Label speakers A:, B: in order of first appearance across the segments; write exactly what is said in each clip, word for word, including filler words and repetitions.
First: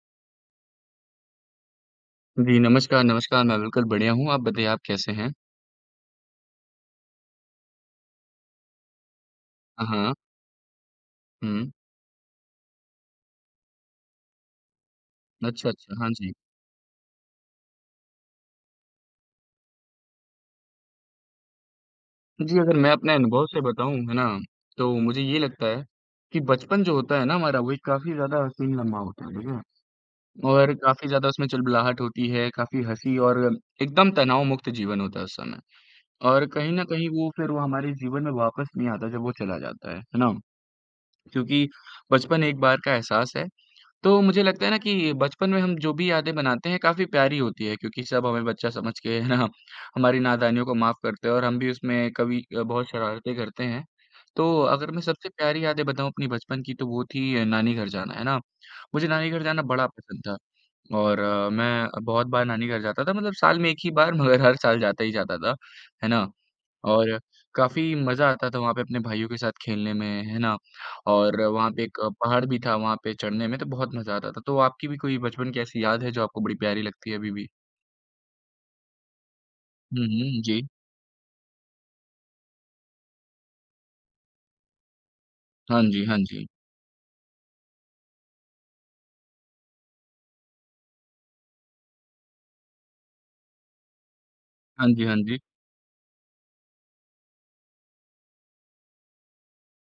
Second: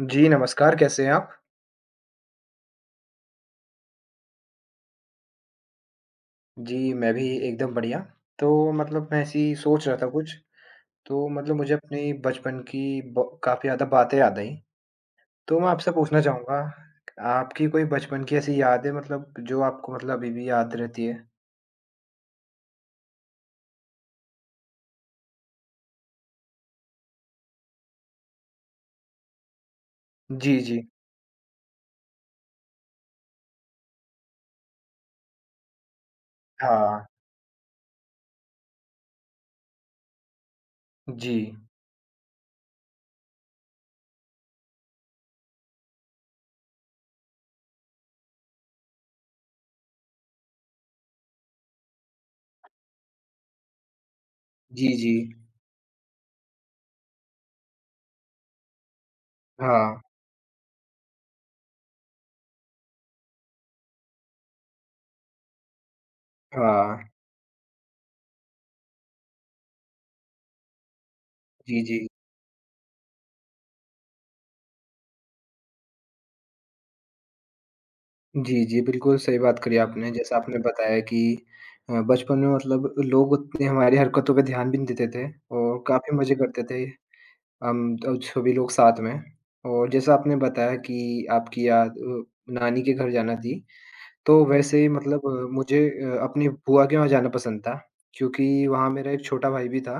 A: जी, नमस्कार, कैसे हैं आप?
B: जी, नमस्कार, नमस्कार। मैं बिल्कुल बढ़िया हूँ, आप बताइए आप कैसे हैं?
A: जी, मैं भी एकदम बढ़िया। तो मतलब मैं ऐसे ही सोच
B: हाँ,
A: रहा था
B: हाँ।
A: कुछ, तो मतलब
B: हुँ।
A: मुझे अपने बचपन की ब काफ़ी ज़्यादा बातें याद आईं। तो मैं
B: अच्छा,
A: आपसे
B: अच्छा, हाँ
A: पूछना
B: जी।
A: चाहूँगा, आपकी कोई बचपन की ऐसी याद है मतलब जो आपको मतलब अभी भी याद रहती है?
B: जी, अगर मैं अपने अनुभव से बताऊँ, है ना, तो मुझे ये लगता है कि बचपन जो होता है ना हमारा, वो एक काफ़ी ज़्यादा हसीन लम्हा होता है, ठीक है?
A: जी,
B: और
A: जी।
B: काफ़ी ज़्यादा उसमें चुलबुलाहट होती है, काफ़ी हँसी और एकदम तनाव मुक्त जीवन होता है उस समय। और कहीं न
A: हाँ।
B: कहीं वो फिर वो हमारे जीवन में वापस नहीं आता जब वो चला जाता है, है ना?
A: जी।
B: क्योंकि बचपन एक बार का एहसास है। तो मुझे लगता है ना कि बचपन में हम जो भी यादें बनाते हैं काफ़ी प्यारी होती है क्योंकि सब हमें बच्चा समझ के है ना हमारी नादानियों को माफ़ करते हैं और हम भी उसमें कभी अ, बहुत शरारतें करते हैं। तो
A: जी,
B: अगर मैं
A: जी।
B: सबसे प्यारी यादें बताऊँ अपनी बचपन की तो वो थी अ, नानी घर जाना, है ना? मुझे नानी घर जाना बड़ा
A: हाँ,
B: पसंद था और अ, मैं बहुत बार नानी घर जाता था मतलब साल में एक ही बार मगर हर साल जाता ही जाता था, है ना?
A: हाँ।
B: और काफ़ी मज़ा आता था वहाँ पे अपने भाइयों के साथ खेलने में, है ना? और वहाँ
A: जी,
B: पे एक
A: जी।
B: पहाड़ भी था, वहाँ पे चढ़ने में तो बहुत मज़ा आता था। तो आपकी भी कोई बचपन की ऐसी याद है जो आपको बड़ी प्यारी लगती है अभी भी?
A: जी, जी, बिल्कुल सही बात करी
B: हुँ,
A: आपने। जैसा
B: हुँ।
A: आपने
B: जी।
A: बताया कि अ, बचपन में मतलब लोग उतने हमारी हरकतों पे ध्यान भी नहीं देते थे और
B: हाँ जी,
A: काफ़ी
B: हाँ
A: मज़े
B: जी।
A: करते थे। हम तो सभी लोग साथ में और जैसा आपने बताया कि आपकी याद अ, नानी के घर जाना थी, तो वैसे ही
B: हाँ जी, हाँ
A: मतलब
B: जी।
A: अ, मुझे अ, अपनी बुआ के वहाँ जाना पसंद था, क्योंकि वहाँ मेरा एक छोटा भाई भी था।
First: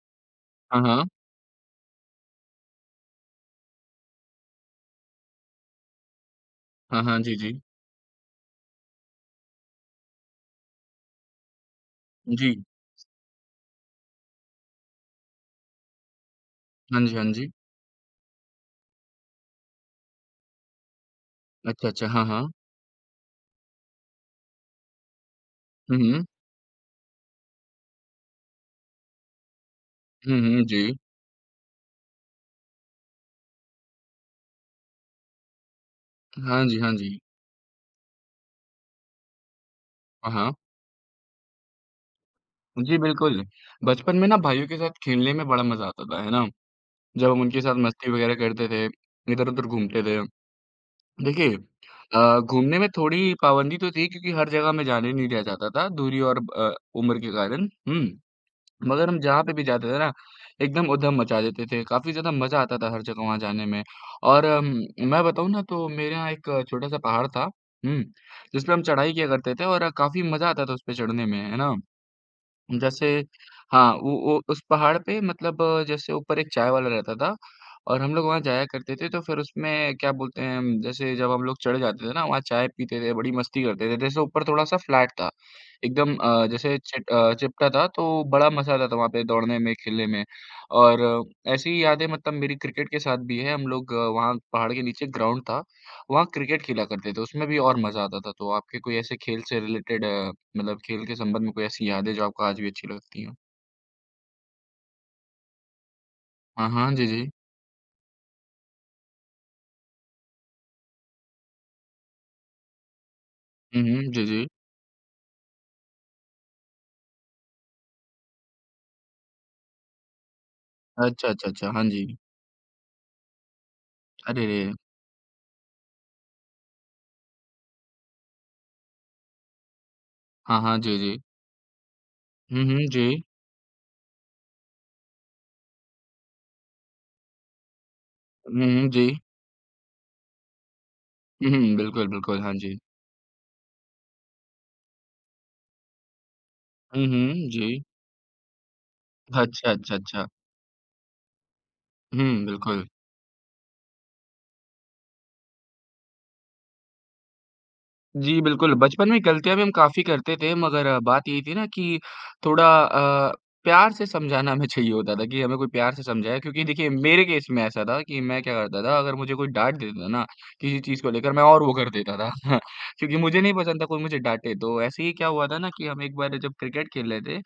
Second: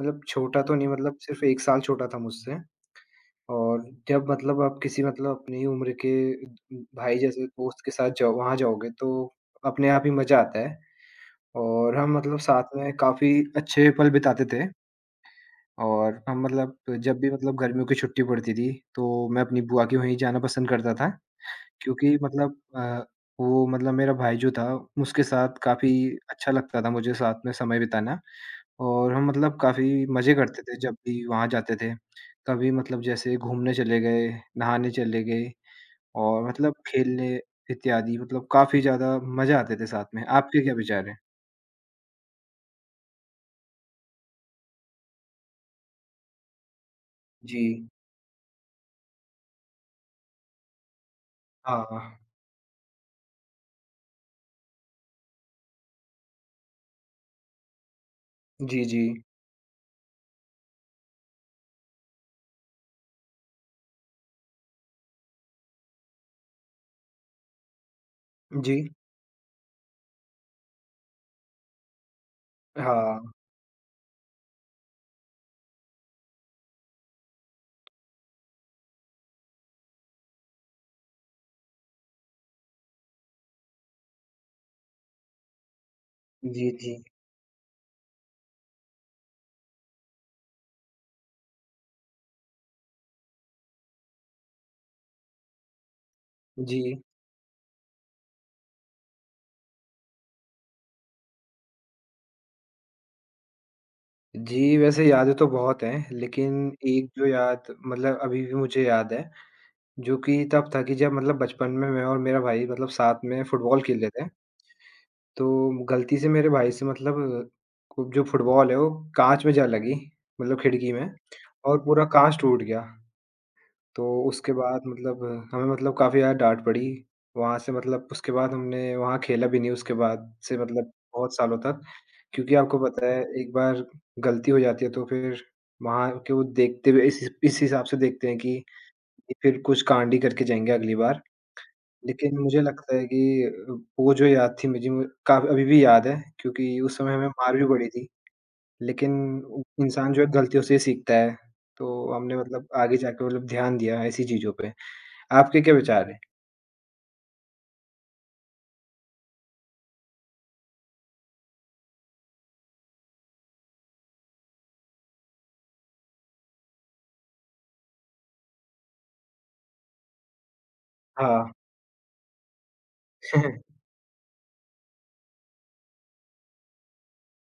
A: मतलब छोटा तो
B: हाँ,
A: नहीं
B: हाँ।
A: मतलब सिर्फ़ एक साल छोटा था मुझसे और जब मतलब आप किसी मतलब अपनी उम्र के
B: हाँ,
A: भाई
B: हाँ। जी,
A: जैसे
B: जी।
A: दोस्त के साथ जाओ वहाँ जाओगे तो अपने आप ही मज़ा आता है और हम मतलब
B: जी।
A: साथ में काफ़ी अच्छे पल बिताते थे। और हम मतलब
B: हाँ जी,
A: जब
B: हाँ
A: भी
B: जी।
A: मतलब गर्मियों की छुट्टी पड़ती थी, तो मैं अपनी बुआ के वहीं जाना पसंद करता था
B: अच्छा, अच्छा।
A: क्योंकि
B: हाँ, हाँ।
A: मतलब अ, वो मतलब मेरा भाई जो था, उसके साथ काफ़ी
B: हुँ, हुँ।
A: अच्छा लगता था मुझे साथ में समय बिताना और हम मतलब काफ़ी मज़े
B: हुँ,
A: करते
B: हुँ।
A: थे जब
B: जी।
A: भी वहाँ जाते थे। कभी मतलब जैसे घूमने चले गए, नहाने चले गए और
B: हाँ
A: मतलब
B: जी, हाँ जी।
A: खेलने इत्यादि मतलब काफ़ी ज़्यादा मज़े आते थे साथ में।
B: हाँ, हाँ।
A: आपके क्या विचार हैं?
B: जी, बिल्कुल। बचपन में ना भाइयों के साथ खेलने में बड़ा मज़ा आता था, है ना? जब हम
A: जी।
B: उनके साथ मस्ती वग़ैरह करते थे, इधर-उधर घूमते थे। देखिए
A: हाँ।
B: अ, घूमने में थोड़ी पाबंदी तो थी क्योंकि हर जगह मैं जाने नहीं दिया जाता था दूरी और अ, उम्र के कारण। हुँ,
A: जी, जी।
B: मगर हम जहाँ पे भी जाते थे ना एकदम उधम मचा देते थे, काफ़ी ज़्यादा मज़ा आता था हर जगह वहाँ जाने में। और अम, मैं बताऊँ ना तो मेरे यहाँ एक छोटा-सा पहाड़ था। हुँ, जिस पे
A: जी।
B: हम चढ़ाई किया करते थे और काफ़ी मज़ा आता था उस पे चढ़ने में, है ना? जैसे
A: हाँ।
B: हाँ, वो वो उस पहाड़ पे मतलब अ, जैसे ऊपर एक चाय वाला रहता था और हम लोग वहाँ जाया करते थे, तो फिर उसमें क्या बोलते हैं, हम, जैसे जब हम लोग चढ़ जाते थे ना, वहाँ चाय पीते थे, बड़ी मस्ती करते थे। जैसे ऊपर थोड़ा-सा फ्लैट था, एकदम अ,
A: जी,
B: जैसे
A: जी।
B: चिट अ, चिपटा था, तो बड़ा मज़ा आता था वहाँ पे दौड़ने में, खेलने में और अ, ऐसी ही यादें मतलब मेरी क्रिकेट के साथ भी है। हम लोग अ, वहाँ पहाड़ के नीचे ग्राउंड था। वहाँ क्रिकेट
A: जी।
B: खेला करते थे, उसमें भी और मज़ा आता था। तो आपके कोई ऐसे खेल से रिलेटेड अ, मतलब खेल के संबंध में कोई ऐसी यादें जो आपको आज भी अच्छी लगती हों?
A: जी, वैसे यादें तो बहुत हैं, लेकिन
B: हाँ, हाँ, जी,
A: एक जो
B: जी।
A: याद मतलब अभी भी मुझे याद है, जो कि तब था कि जब मतलब बचपन में मैं और मेरा भाई मतलब साथ में फुटबॉल
B: हुँ,
A: खेल
B: हुँ,
A: रहे
B: जी,
A: थे,
B: जी।
A: तो गलती से मेरे भाई से मतलब को- जो फुटबॉल है, वो काँच में जा लगी, मतलब खिड़की में
B: अच्छा, अच्छा, अच्छा,
A: और
B: हाँ
A: पूरा
B: जी।
A: काँच टूट गया। तो
B: अरे
A: उसके
B: रे!
A: बाद मतलब हमें मतलब काफ़ी ज़्यादा डाँट पड़ी। वहाँ से मतलब उसके बाद हमने वहाँ खेला भी नहीं उसके बाद से
B: हाँ, हाँ,
A: मतलब
B: जी, जी।
A: बहुत सालों तक। क्योंकि
B: हुँ,
A: आपको
B: हुँ,
A: पता
B: जी।
A: है एक बार गलती हो जाती है तो फिर वहाँ के वो देखते हुए इस इस हिसाब से देखते हैं कि
B: हुँ, हुँ, जी।
A: ये फिर कुछ कांड ही करके जाएँगे अगली बार।
B: हुँ, हुँ, बिल्कुल,
A: लेकिन
B: बिल्कुल, हाँ
A: मुझे
B: जी।
A: लगता है कि वो जो याद थी मुझे काफ़ी अभी भी याद है क्योंकि उस
B: हुँ,
A: समय हमें
B: हुँ,
A: मार भी
B: जी।
A: पड़ी थी। लेकिन उ
B: अच्छा, अच्छा,
A: इंसान जो है
B: अच्छा।
A: गलतियों से ही सीखता है, तो हमने
B: हुँ,
A: मतलब
B: बिल्कुल।
A: आगे जाके मतलब ध्यान दिया ऐसी चीज़ों पे। आपके क्या विचार हैं?
B: जी, बिल्कुल, बचपन में गलतियाँ भी हम काफ़ी करते थे मगर अ, बात यही थी ना कि थोड़ा अ, प्यार से समझाना हमें चाहिए होता था कि हमें कोई प्यार से समझाए क्योंकि देखिए मेरे केस में ऐसा था कि मैं क्या करता था अगर मुझे कोई डाँट देता था ना, किसी चीज़ को लेकर मैं
A: हाँ।
B: और वो कर देता था क्योंकि मुझे नहीं पसंद था कोई मुझे डाँटे। तो ऐसे ही क्या हुआ था ना कि हम एक बार जब क्रिकेट खेल रहे थे,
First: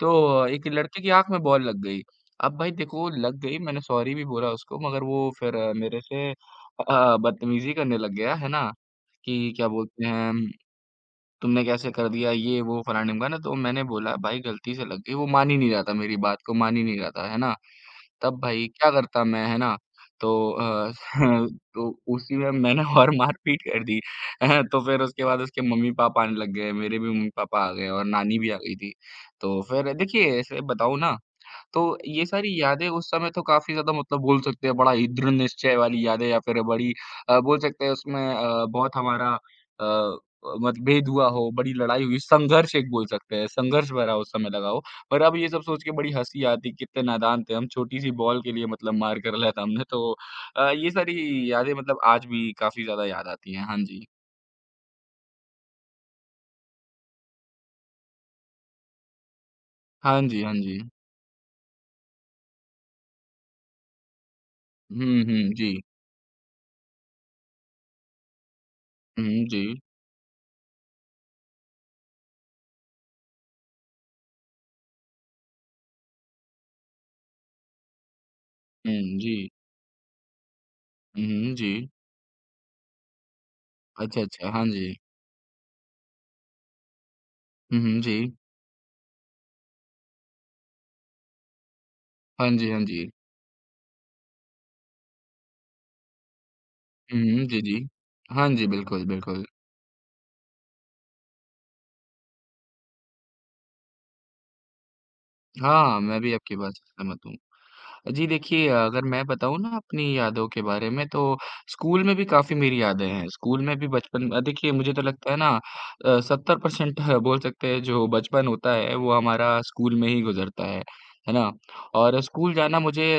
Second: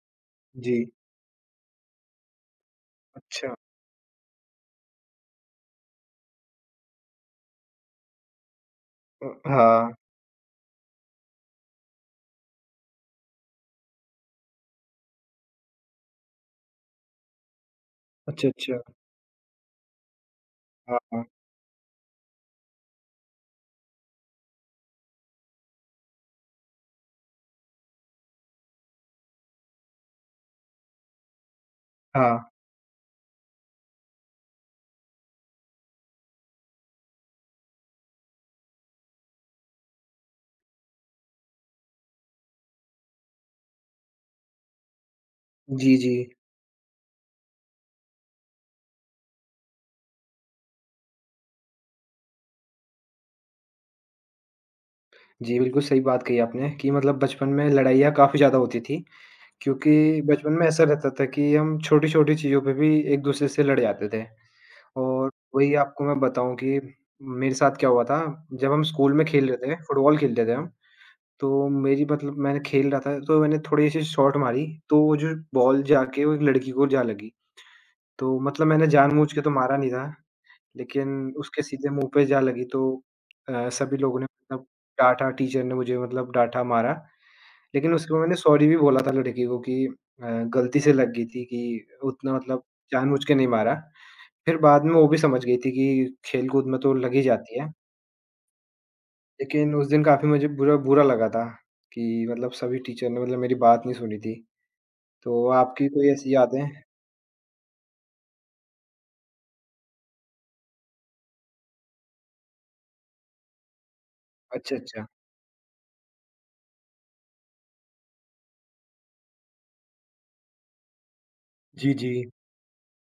B: तो एक
A: जी।
B: लड़के की आँख में बॉल लग गई। अब भाई देखो लग
A: अच्छा।
B: गई मैंने सॉरी भी बोला उसको मगर वो फिर अ, मेरे से अ, बदतमीज़ी करने लग गया, है ना?
A: अ,
B: कि क्या
A: हाँ।
B: बोलते हैं, तुमने कैसे कर दिया ये वो फलाने-ढिमकाने तो मैंने बोला भाई गलती से लग गई, वो मान ही नहीं रहा था मेरी बात को, मान ही नहीं रहा था, है ना? तब
A: अच्छा,
B: भाई
A: अच्छा।
B: क्या करता मैं, है ना? तो अ,
A: हाँ, हाँ।
B: तो उसी में मैंने और मारपीट कर दी, हैं? तो फिर उसके बाद उसके मम्मी-पापा आने लग गए, मेरे भी मम्मी-पापा आ गए और नानी भी आ गई थी। तो फिर देखिए ऐसे बताऊँ ना तो ये
A: हाँ।
B: सारी यादें उस समय तो काफ़ी ज़्यादा मतलब बोल सकते हैं बड़ा ही दृढ़ निश्चय वाली यादें या फिर बड़ी अ, बोल सकते हैं उसमें अ, बहुत हमारा अ, मतभेद हुआ हो, बड़ी लड़ाई हुई, संघर्ष एक बोल सकते हैं, संघर्ष भरा उस समय लगा हो। पर अब ये सब सोच के
A: जी, जी।
B: बड़ी हँसी आती कितने नादान थे हम, छोटी-सी बॉल के लिए मतलब मार कर लिया था हमने तो अ, ये सारी यादें मतलब आज भी काफ़ी ज़्यादा याद आती हैं। हाँ जी।
A: जी, बिल्कुल सही बात कही आपने कि मतलब बचपन में लड़ाइयाँ काफ़ी ज़्यादा होती थी,
B: हाँ
A: क्योंकि
B: जी,
A: बचपन
B: हाँ
A: में
B: जी।
A: ऐसा रहता था कि हम छोटी-छोटी चीज़ों पे भी एक-दूसरे से लड़ जाते थे।
B: हुँ,
A: और
B: हुँ, जी।
A: वही आपको मैं बताऊँ कि मेरे साथ क्या हुआ था, जब हम स्कूल में
B: हुँ,
A: खेल रहे
B: जी।
A: थे, फुटबॉल खेलते थे हम तो मेरी मतलब मैंने खेल रहा था, तो मैंने थोड़ी-सी शॉट मारी, तो वो जो बॉल जाके वो एक लड़की को जा लगी। तो मतलब मैंने
B: हुँ,
A: जानबूझ के तो
B: जी।
A: मारा नहीं था, लेकिन
B: हुँ,
A: उसके
B: जी।
A: सीधे मुँह पे जा लगी तो अ, सभी लोगों
B: अच्छा,
A: ने
B: अच्छा। हाँ
A: मतलब
B: जी।
A: डाँटा, टीचर ने मुझे मतलब डाँटा, मारा।
B: हुँ,
A: लेकिन
B: हुँ,
A: उसके
B: जी।
A: बाद मैंने सॉरी भी बोला था लड़की को कि अ, गलती से लग गई थी कि उतना
B: हाँ
A: मतलब
B: जी, हाँ जी।
A: जानबूझ के नहीं मारा। फिर बाद में वो भी समझ गई थी कि खेल-कूद में तो लग
B: हुँ,
A: ही
B: हुँ।
A: जाती
B: जी,
A: है।
B: जी। हाँ जी, बिल्कुल, बिल्कुल।
A: लेकिन उस दिन काफ़ी मुझे बुरा बुरा लगा था कि मतलब सभी टीचर ने मतलब मेरी बात नहीं सुनी थी। तो आपकी
B: हाँ,
A: कोई
B: मैं भी
A: ऐसी
B: आपकी
A: यादें?
B: बात से सहमत हूँ। जी देखिए, अगर मैं बताऊँ ना अपनी यादों के बारे में तो स्कूल में भी काफ़ी मेरी यादें हैं। स्कूल में भी बचपन अ, देखिए
A: अच्छा,
B: मुझे तो
A: अच्छा।
B: लगता है ना अ, सेवेंटी परसेंट बोल सकते हैं जो बचपन होता है वो हमारा स्कूल में ही गुज़रता है। है ना?
A: जी, जी।
B: और स्कूल जाना मुझे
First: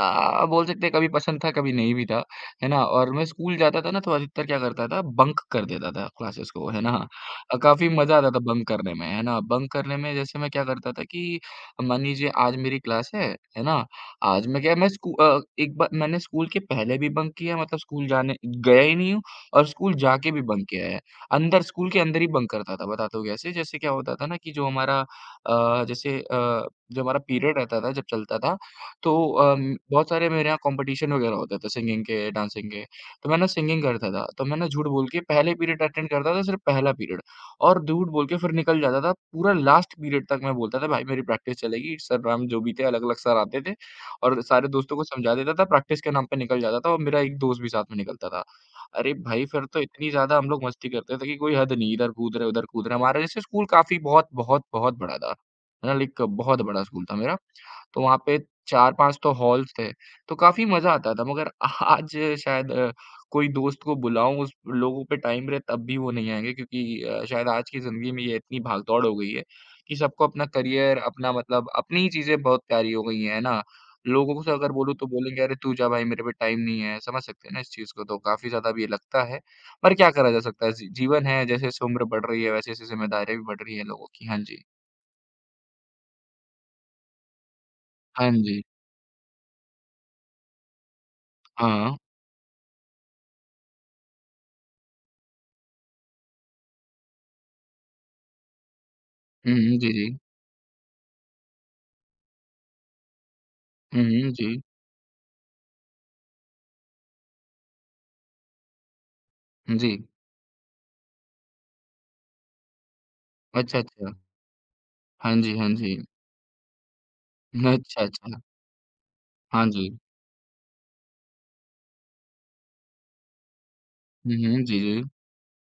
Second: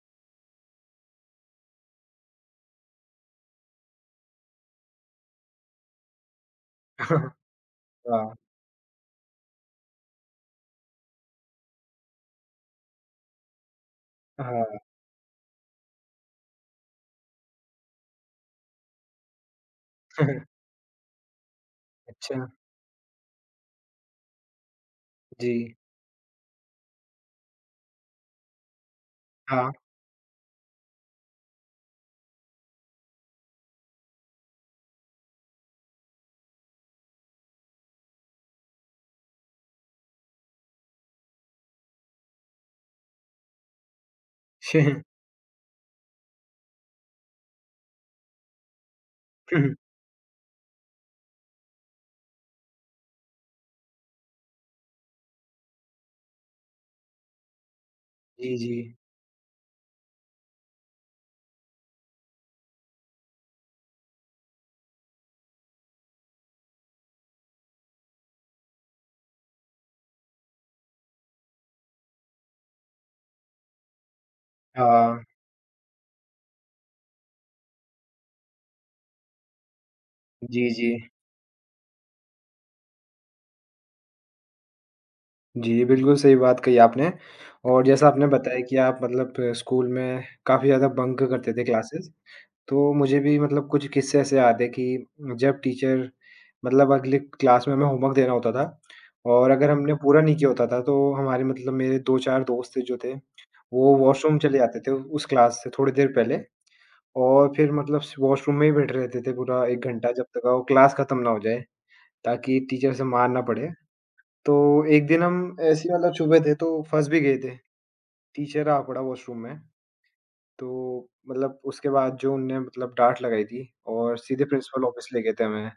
B: हाँ, बोल सकते हैं कभी पसंद था, कभी नहीं भी था, है ना? और मैं स्कूल जाता था ना तो अधिकतर क्या करता था बंक कर देता था क्लासेस को, है ना? अ, काफ़ी मज़ा आता
A: हाँ,
B: था बंक करने में, है ना? बंक करने में जैसे मैं क्या करता था कि मान लीजिए आज मेरी क्लास है, है ना? आज मैं
A: हाँ।
B: क्या मैं स्कू अ, एक बार मैंने स्कूल के पहले भी बंक किया मतलब स्कूल जाने गया ही नहीं हूँ और स्कूल जाके भी बंक किया है। अंदर स्कूल के अंदर ही
A: अच्छा,
B: बंक करता था, बताता हूँ कैसे? जैसे क्या होता था ना कि जो हमारा
A: जी।
B: अ, जैसे अ, जो हमारा पीरियड रहता था जब चलता था तो
A: हाँ।
B: अम, बहुत सारे मेरे यहाँ कॉम्पिटिशन वगैरह होते थे सिंगिंग के, डांसिंग के, तो मैं ना सिंगिंग करता था, तो मैं ना झूठ बोल के पहले पीरियड अटेंड करता था सिर्फ पहला पीरियड और झूठ बोल के फिर निकल जाता था, पूरा लास्ट पीरियड तक मैं बोलता था भाई मेरी प्रैक्टिस चलेगी, सर मैम जो भी थे अलग-अलग सर आते थे और सारे दोस्तों को समझा देता था, प्रैक्टिस के नाम पे निकल जाता था और मेरा एक दोस्त भी साथ में निकलता था। अरे भाई फिर तो इतनी ज़्यादा हम लोग मस्ती करते थे कि कोई हद नहीं, इधर कूद रहे, उधर कूद रहे, हमारा जैसे स्कूल काफ़ी बहुत बहुत बहुत बड़ा था, है ना? लाइक बहुत बड़ा स्कूल था मेरा। तो वहाँ पे
A: जी, जी।
B: चार पाँच तो हॉल्स थे, तो काफ़ी मज़ा आता था मगर आज शायद अ, कोई दोस्त को बुलाऊँ उस लोगों पे टाइम रहे तब भी वो नहीं आएँगे क्योंकि अ, शायद आज की ज़िंदगी में ये इतनी भाग-दौड़ हो गई है कि सबको अपना करियर, अपना मतलब अपनी ही चीज़ें बहुत प्यारी हो गई हैं, है ना? लोगों से अगर बोलूँ तो
A: हाँ।
B: बोलेंगे अरे तू जा भाई मेरे पे टाइम नहीं है, समझ सकते हैं ना इस चीज़ को तो काफ़ी ज़्यादा अब ये लगता है, पर क्या करा जा सकता
A: जी,
B: है जी
A: जी।
B: जीवन है जैसे-जैसे उम्र बढ़ रही है वैसे-वैसे ज़िम्मेदारियाँ भी बढ़ रही हैं लोगों की। हाँ जी।
A: जी, बिल्कुल सही बात कही आपने और जैसा आपने
B: हाँ
A: बताया
B: जी।
A: कि आप मतलब स्कूल में काफ़ी ज़्यादा बंक करते थे
B: हाँ।
A: क्लासेस। तो मुझे भी मतलब कुछ किस्से ऐसे याद है कि जब टीचर मतलब अगले क्लास में हमें होमवर्क देना होता था और
B: हुँ,
A: अगर
B: हुँ। जी,
A: हमने
B: जी।
A: पूरा नहीं किया होता था तो हमारे मतलब मेरे दो चार दोस्त थे जो थे, वो
B: हुँ, हुँ।
A: वॉशरूम चले
B: जी,
A: जाते थे उस क्लास से थोड़ी देर पहले और फिर मतलब वॉशरूम में ही बैठे रहते थे पूरा एक
B: जी।
A: घंटा जब तक वो क्लास खत्म ना हो जाए, ताकि टीचर से मार ना पड़े।
B: अच्छा, अच्छा।
A: तो एक दिन
B: हाँ
A: हम
B: जी, हाँ
A: ऐसे ही
B: जी।
A: मतलब छुपे थे तो फँस भी गए थे।
B: अच्छा, अच्छा।
A: टीचर आ पड़ा वॉशरूम में
B: हाँ जी।
A: तो मतलब उसके बाद जो उनने मतलब डाँट लगाई थी और
B: हुँ,
A: सीधे
B: हुँ। जी,
A: प्रिंसिपल
B: जी।
A: ऑफ़िस ले गए थे हमें।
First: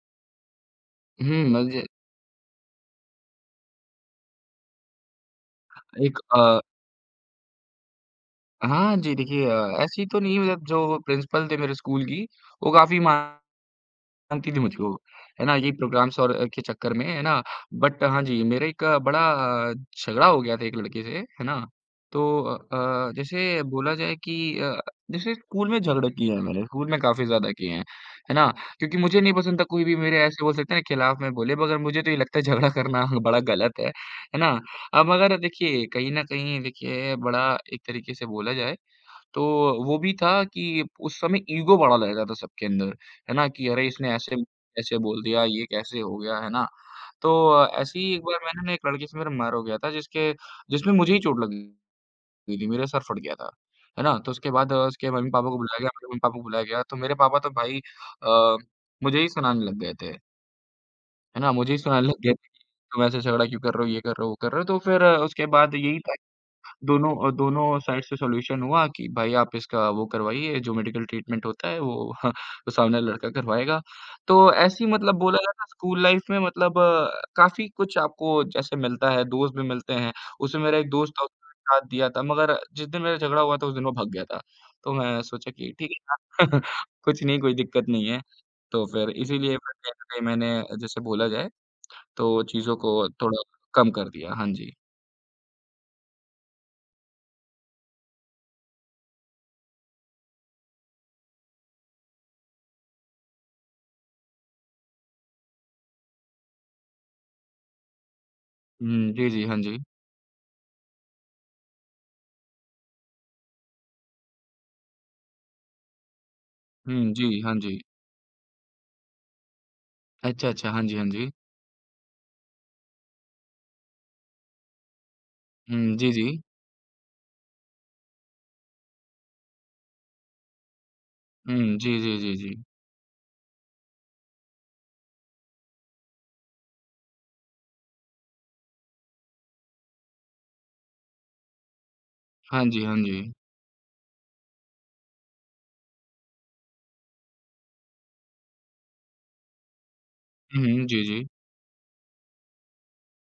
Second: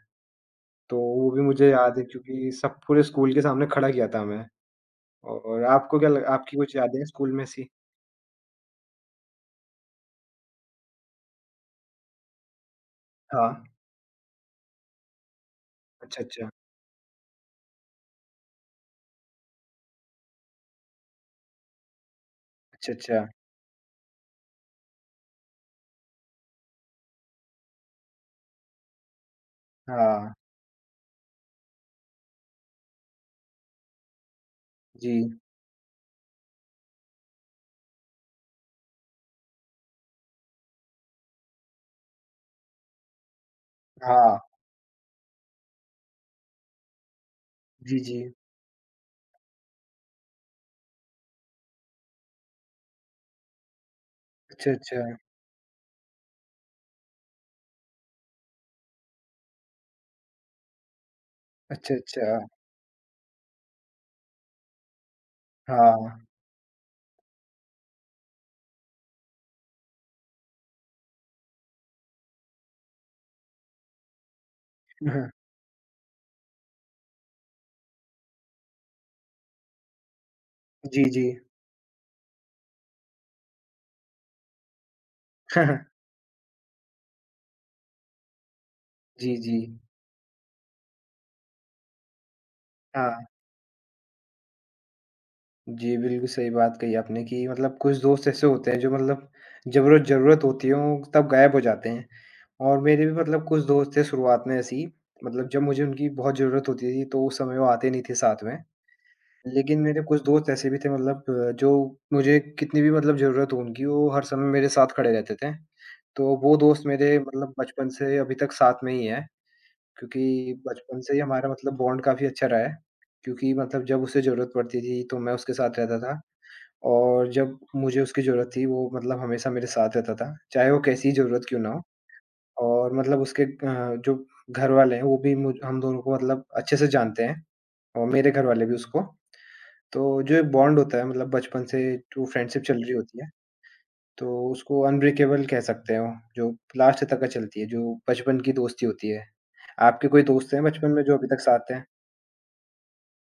A: तो वो भी
B: हुँ,
A: मुझे
B: मुझे
A: याद है क्योंकि सब पूरे स्कूल के सामने खड़ा किया था हमें। और आपको क्या
B: एक
A: लग आपकी
B: अ,
A: कुछ यादें हैं स्कूल में ऐसी?
B: हाँ जी, देखिए अ, ऐसी तो नहीं मतलब जो प्रिंसिपल थे मेरे स्कूल की, वो काफ़ी मा
A: हाँ।
B: जानती थी मुझको, है ना? ये प्रोग्राम्स
A: अच्छा,
B: और अ,
A: अच्छा।
B: के चक्कर में, है ना? बट हाँ जी, मेरा एक अ, बड़ा अ, झगड़ा हो गया था एक लड़के से, है ना? तो अ
A: अच्छा,
B: अ,
A: अच्छा।
B: जैसे बोला जाए कि अ, जैसे स्कूल में झगड़े किए हैं मैंने, स्कूल में काफ़ी ज़्यादा किए हैं, है ना? क्योंकि मुझे नहीं पसंद था कोई भी मेरे
A: हाँ।
B: ऐसे बोल सकते हैं ना खिलाफ में बोले मगर मुझे तो ये लगता है झगड़ा करना बड़ा गलत है, है ना?
A: जी।
B: अब अगर देखिए कहीं न कहीं देखिए बड़ा एक तरीके से बोला जाए तो वो भी था कि उस समय ईगो बड़ा लग रहा था सबके अंदर, है ना? कि अरे इसने ऐसे
A: हाँ।
B: कैसे बोल दिया, ये कैसे हो गया, है ना? तो ऐसे
A: जी,
B: ही
A: जी।
B: एक बार मैंने ना एक लड़के से मेरा मार हो गया था जिसके जिसमें मुझे ही चोट लग गई थी, मेरा सर फट गया था, है ना? तो उसके
A: अच्छा,
B: बाद अ,
A: अच्छा।
B: उसके मम्मी-पापा को बुलाया गया, मेरे मम्मी-पापा को बुलाया गया, तो मेरे पापा तो भाई अ, मुझे ही सुनाने लग गए थे, है ना? मुझे ही
A: अच्छा,
B: सुनाने लग
A: अच्छा।
B: गए थे, तुम ऐसे झगड़ा क्यों कर रहे हो, ये कर रहे हो, वो कर रहे हो, तो फिर अ, उसके बाद यही था
A: हाँ।
B: दोनों अ, दोनों साइड से सॉल्यूशन हुआ कि भाई आप इसका वो करवाइए जो मेडिकल ट्रीटमेंट होता है वो तो सामने वाला लड़का करवाएगा। तो ऐसी मतलब बोला जाए ना स्कूल लाइफ में मतलब अ, काफ़ी कुछ आपको जैसे मिलता है, दोस्त भी मिलते हैं। उसमें मेरा एक
A: जी,
B: दोस्त था
A: जी।
B: उसने साथ दिया था मगर जिस दिन मेरा झगड़ा हुआ था उस दिन वो भाग गया था। तो मैं सोचा कि ठीक है यार कुछ नहीं, कोई दिक्कत नहीं है। तो फिर
A: जी, जी।
B: इसीलिए फिर कहीं न कहीं मैंने जैसे बोला जाए तो चीज़ों को
A: हाँ।
B: थोड़ा कम कर दिया। हाँ जी।
A: जी, बिल्कुल सही बात कही आपने कि मतलब कुछ दोस्त ऐसे होते हैं जो मतलब ज़रूरत ज़रूरत होती हो तब गायब हो जाते हैं। और मेरे भी मतलब कुछ दोस्त थे शुरुआत में ऐसे ही, मतलब जब मुझे उनकी बहुत ज़रूरत होती थी तो उस समय वो आते नहीं थे साथ में।
B: हुँ, जी, जी। हाँ जी।
A: लेकिन मेरे कुछ दोस्त ऐसे भी थे मतलब अ, जो मुझे कितनी भी मतलब ज़रूरत हो उनकी वो हर समय मेरे साथ खड़े रहते थे। तो वो दोस्त
B: हुँ,
A: मेरे
B: जी।
A: मतलब
B: हाँ जी।
A: बचपन से अभी तक साथ में ही हैं
B: अच्छा,
A: क्योंकि
B: अच्छा। हाँ जी,
A: बचपन
B: हाँ
A: से ही
B: जी।
A: हमारा मतलब बॉन्ड काफ़ी अच्छा रहा है। क्योंकि मतलब जब उसे ज़रूरत पड़ती थी तो मैं उसके साथ
B: हुँ,
A: रहता
B: जी,
A: था।
B: जी।
A: और जब मुझे उसकी ज़रूरत थी वो मतलब हमेशा मेरे साथ रहता था, चाहे वो कैसी ही ज़रूरत क्यों ना
B: हुँ,
A: हो
B: जी, जी, जी, जी।
A: और मतलब उसके अ, जो घरवाले हैं वो भी मुझ हम दोनों को मतलब अच्छे से जानते हैं और मेरे घरवाले भी उसको। तो जो एक बॉन्ड होता है मतलब बचपन से जो फ्रेंडशिप
B: हाँ
A: चल
B: जी,
A: रही
B: हाँ
A: होती है,
B: जी।
A: तो उसको अनब्रेकेबल कह सकते हो, जो लास्ट तक चलती है, जो बचपन की दोस्ती होती है। आपके कोई दोस्त हैं
B: हुँ, हुँ,
A: बचपन में
B: जी,
A: जो
B: जी।
A: अभी तक साथ हैं?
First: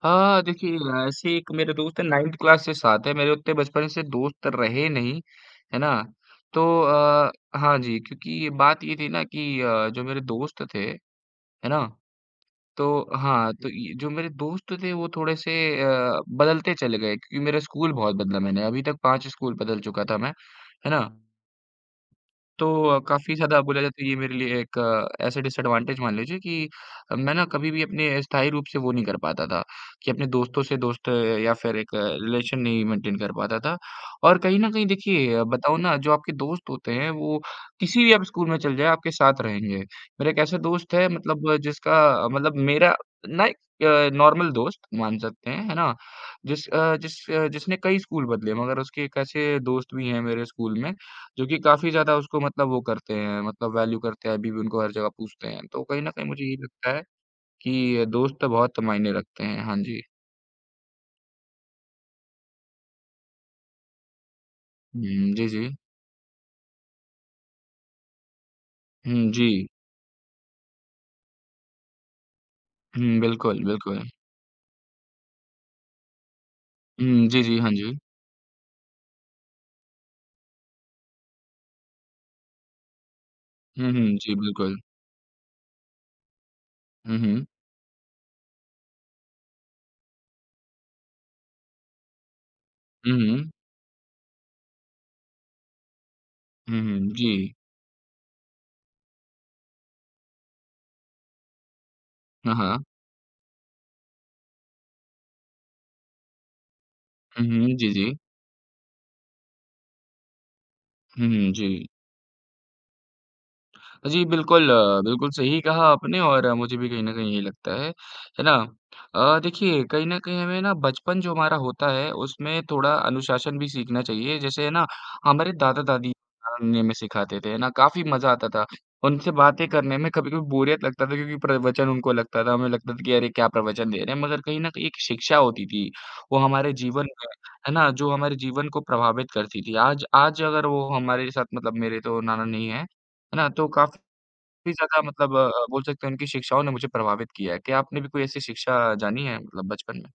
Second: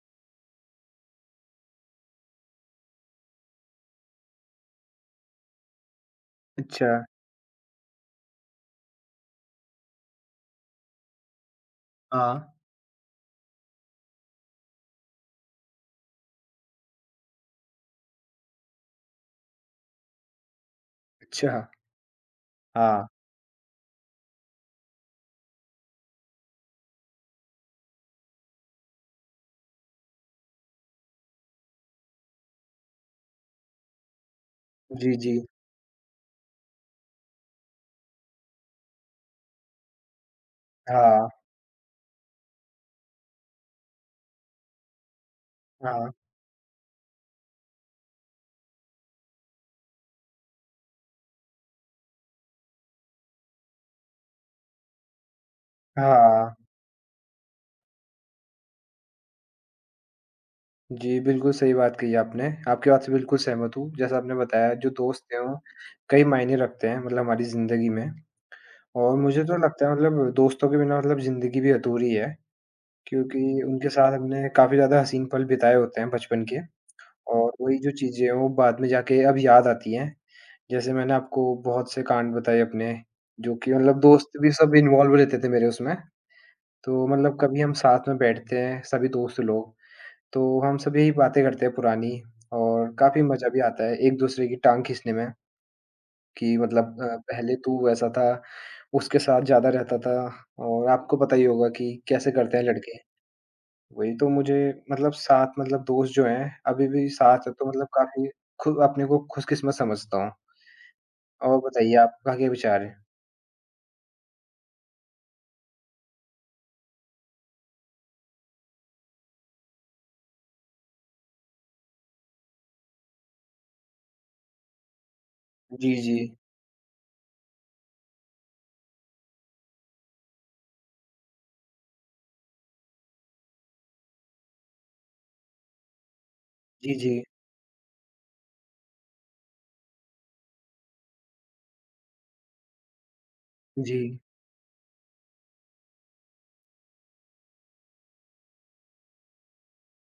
B: हाँ, देखिए ऐसे ही एक मेरे दोस्त है नाइंथ क्लास से साथ है, मेरे उतने बचपन से दोस्त रहे नहीं, है ना? तो
A: अच्छा।
B: अ, हाँ जी, क्योंकि बात ये थी ना कि अ, जो मेरे दोस्त थे, है ना?
A: हाँ।
B: तो हाँ, तो ये जो मेरे दोस्त थे वो थोड़े-से अ, बदलते चले गए क्योंकि मेरा स्कूल बहुत बदला मैंने, अभी तक पाँच स्कूल बदल चुका था मैं, है ना?
A: अच्छा।
B: तो
A: हाँ।
B: काफ़ी ज़्यादा बोला जाए तो ये मेरे लिए एक अ, ऐसे डिसएडवांटेज मान लीजिए कि मैं ना कभी भी अपने स्थायी रूप से वो नहीं कर पाता था कि अपने दोस्तों से दोस्त या फिर एक रिलेशन नहीं मेंटेन कर पाता था। और कहीं न कहीं
A: जी, जी।
B: देखिए बताऊँ ना जो आपके दोस्त होते हैं वो किसी भी आप स्कूल में चले जाएँ आपके साथ रहेंगे। मेरा एक ऐसा दोस्त है
A: हाँ,
B: मतलब जिसका अ, मतलब मेरा ना एक अ, नॉर्मल दोस्त मान सकते हैं, है ना?
A: हाँ,
B: जिस अ, जिस अ, जिसने कई स्कूल बदले मगर उसके एक ऐसे दोस्त भी हैं मेरे स्कूल में जो कि काफ़ी ज़्यादा उसको मतलब वो करते हैं, मतलब वैल्यू करते हैं, अभी भी उनको हर जगह पूछते हैं। तो कहीं न कहीं मुझे
A: हाँ।
B: ये लगता है कि दोस्त तो बहुत मायने रखते हैं। हाँ जी।
A: जी, बिल्कुल सही बात कही आपने। आपकी बात से बिल्कुल सहमत हूँ। जैसा आपने बताया जो दोस्त
B: हुँ,
A: हैं
B: जी,
A: वो
B: जी।
A: कई मायने रखते हैं मतलब हमारी ज़िंदगी में और
B: हुँ,
A: मुझे
B: जी।
A: तो लगता है मतलब दोस्तों के बिना मतलब ज़िंदगी भी अधूरी है
B: हुँ,
A: क्योंकि
B: बिल्कुल,
A: उनके
B: बिल्कुल।
A: साथ हमने काफ़ी ज़्यादा हसीन पल बिताए होते हैं बचपन के
B: हुँ, जी,
A: और
B: जी, हाँ
A: वही जो
B: जी।
A: चीज़ें हैं वो बाद में जाके अब याद आती हैं। जैसे मैंने आपको बहुत से कांड बताए अपने जो कि
B: हुँ,
A: मतलब
B: हुँ, जी,
A: दोस्त भी सब
B: बिल्कुल।
A: इन्वॉल्व रहते थे मेरे उसमें। तो
B: हुँ,
A: मतलब
B: हुँ।
A: कभी हम साथ में बैठते हैं सभी दोस्त लोग तो हम सब यही बातें करते हैं पुरानी और
B: हुँ,
A: काफ़ी मज़ा
B: हुँ।
A: भी आता है एक-दूसरे की टाँग खींचने में कि
B: हुँ,
A: मतलब अ,
B: हुँ, जी।
A: पहले तू वैसा था, उसके साथ ज़्यादा रहता था और आपको पता ही होगा कि कैसे
B: हाँ,
A: करते हैं
B: हाँ।
A: लड़के। वही तो मुझे मतलब साथ मतलब दोस्त जो हैं, अभी भी
B: हुँ,
A: साथ हैं तो
B: हुँ,
A: मतलब
B: जी, जी।
A: काफ़ी खु अपने को खुशकिस्मत समझता हूँ।
B: हुँ, हुँ,
A: और
B: जी।
A: बताइए आपका क्या विचार है?
B: जी, बिल्कुल, अ, बिल्कुल सही कहा आपने और अ, मुझे भी कहीं न कहीं यही लगता है, है ना? अ, देखिए कहीं न कहीं हमें ना बचपन जो हमारा होता है, उसमें थोड़ा अनुशासन भी सीखना चाहिए। जैसे है ना, हमारे
A: जी,
B: दादा-दादी
A: जी।
B: ने हमें सिखाते थे, है ना? काफ़ी मज़ा आता था। उनसे बातें करने में कभी-कभी बोरियत लगता था क्योंकि प्रवचन उनको लगता था, हमें लगता था कि अरे, क्या प्रवचन दे रहे हैं? मगर कहीं न कहीं एक शिक्षा होती थी, वो हमारे
A: जी,
B: जीवन
A: जी।
B: में, है ना? जो हमारे जीवन को प्रभावित करती थी। आज आज अगर वो हमारे साथ मतलब मेरे तो नाना नहीं हैं, है ना? तो
A: जी।
B: काफ़ी काफ़ी ज़्यादा मतलब अ, बोल सकते हैं उनकी शिक्षाओं ने मुझे प्रभावित किया है। क्या आपने भी कोई ऐसी शिक्षा जानी है मतलब बचपन में?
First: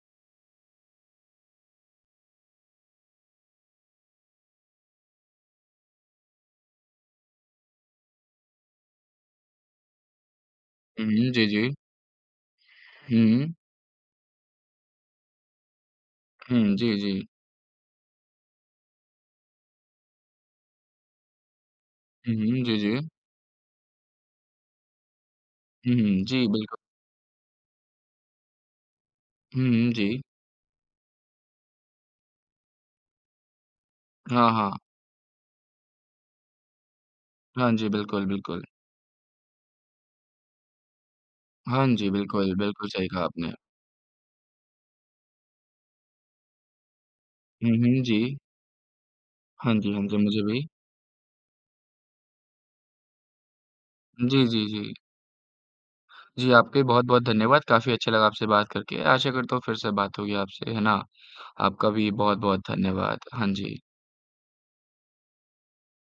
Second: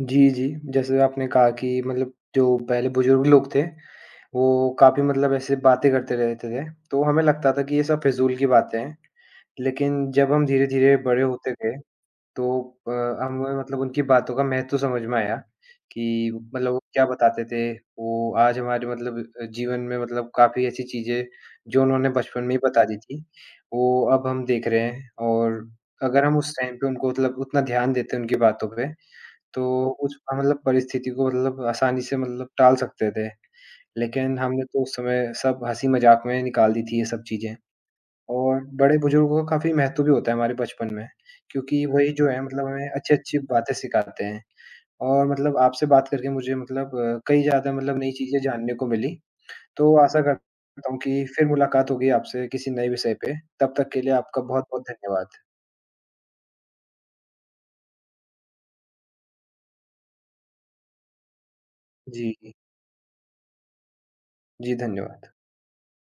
A: जी, जी। जैसे आपने कहा कि मतलब जो पहले बुजुर्ग लोग थे वो काफ़ी मतलब ऐसे बातें करते रहते थे, तो हमें लगता था कि ये सब फ़िज़ूल की बातें हैं। लेकिन जब हम धीरे-धीरे
B: हुँ,
A: बड़े
B: हुँ, जी,
A: होते
B: जी।
A: गए, तो अ,
B: हुँ,
A: हमें मतलब उनकी बातों का महत्व समझ में आया कि मतलब
B: हुँ,
A: वो
B: जी,
A: क्या
B: जी।
A: बताते थे, वो आज हमारे मतलब अ, जीवन में मतलब काफ़ी ऐसी चीज़ें जो उन्होंने
B: हुँ,
A: बचपन में ही
B: हुँ, जी,
A: बता दी
B: जी।
A: थी, वो अब हम देख रहे हैं और
B: हुँ, हुँ,
A: अगर हम
B: जी,
A: उस टाइम
B: बिल्कुल।
A: पे उनको मतलब उतना ध्यान देते उनकी बातों पे,
B: हुँ,
A: तो
B: हुँ, जी।
A: उस मतलब परिस्थिति को मतलब आसानी से मतलब टाल सकते थे। लेकिन
B: हाँ,
A: हमने
B: हाँ।
A: तो उस समय सब हँसी-मज़ाक में निकाल दी थी ये सब चीज़ें
B: हाँ जी, बिल्कुल,
A: और
B: बिल्कुल।
A: बड़े बुज़ुर्गों का काफ़ी महत्व भी होता है हमारे बचपन में, क्योंकि
B: हाँ जी,
A: वही जो है
B: बिल्कुल,
A: मतलब
B: बिल्कुल
A: हमें
B: सही कहा
A: अच्छी-अच्छी
B: आपने।
A: बातें सिखाते हैं और मतलब आपसे बात करके मुझे मतलब कई
B: हुँ,
A: ज़्यादा मतलब
B: हुँ,
A: नई
B: जी।
A: चीज़ें जानने को मिली।
B: हाँ जी,
A: तो
B: हाँ जी,
A: आशा
B: मुझे भी।
A: करता हूँ कि फिर मुलाकात होगी आपसे किसी नए विषय पे, तब तक के लिए आपका
B: जी, जी,
A: बहुत-बहुत
B: जी।
A: धन्यवाद।
B: जी, आपका भी बहुत-बहुत धन्यवाद। काफ़ी अच्छा लगा आपसे बात करके। आशा करता हूँ फिर से बात होगी आपसे, है ना? आपका भी
A: जी,
B: बहुत-बहुत धन्यवाद। हाँ जी।
A: जी धन्यवाद।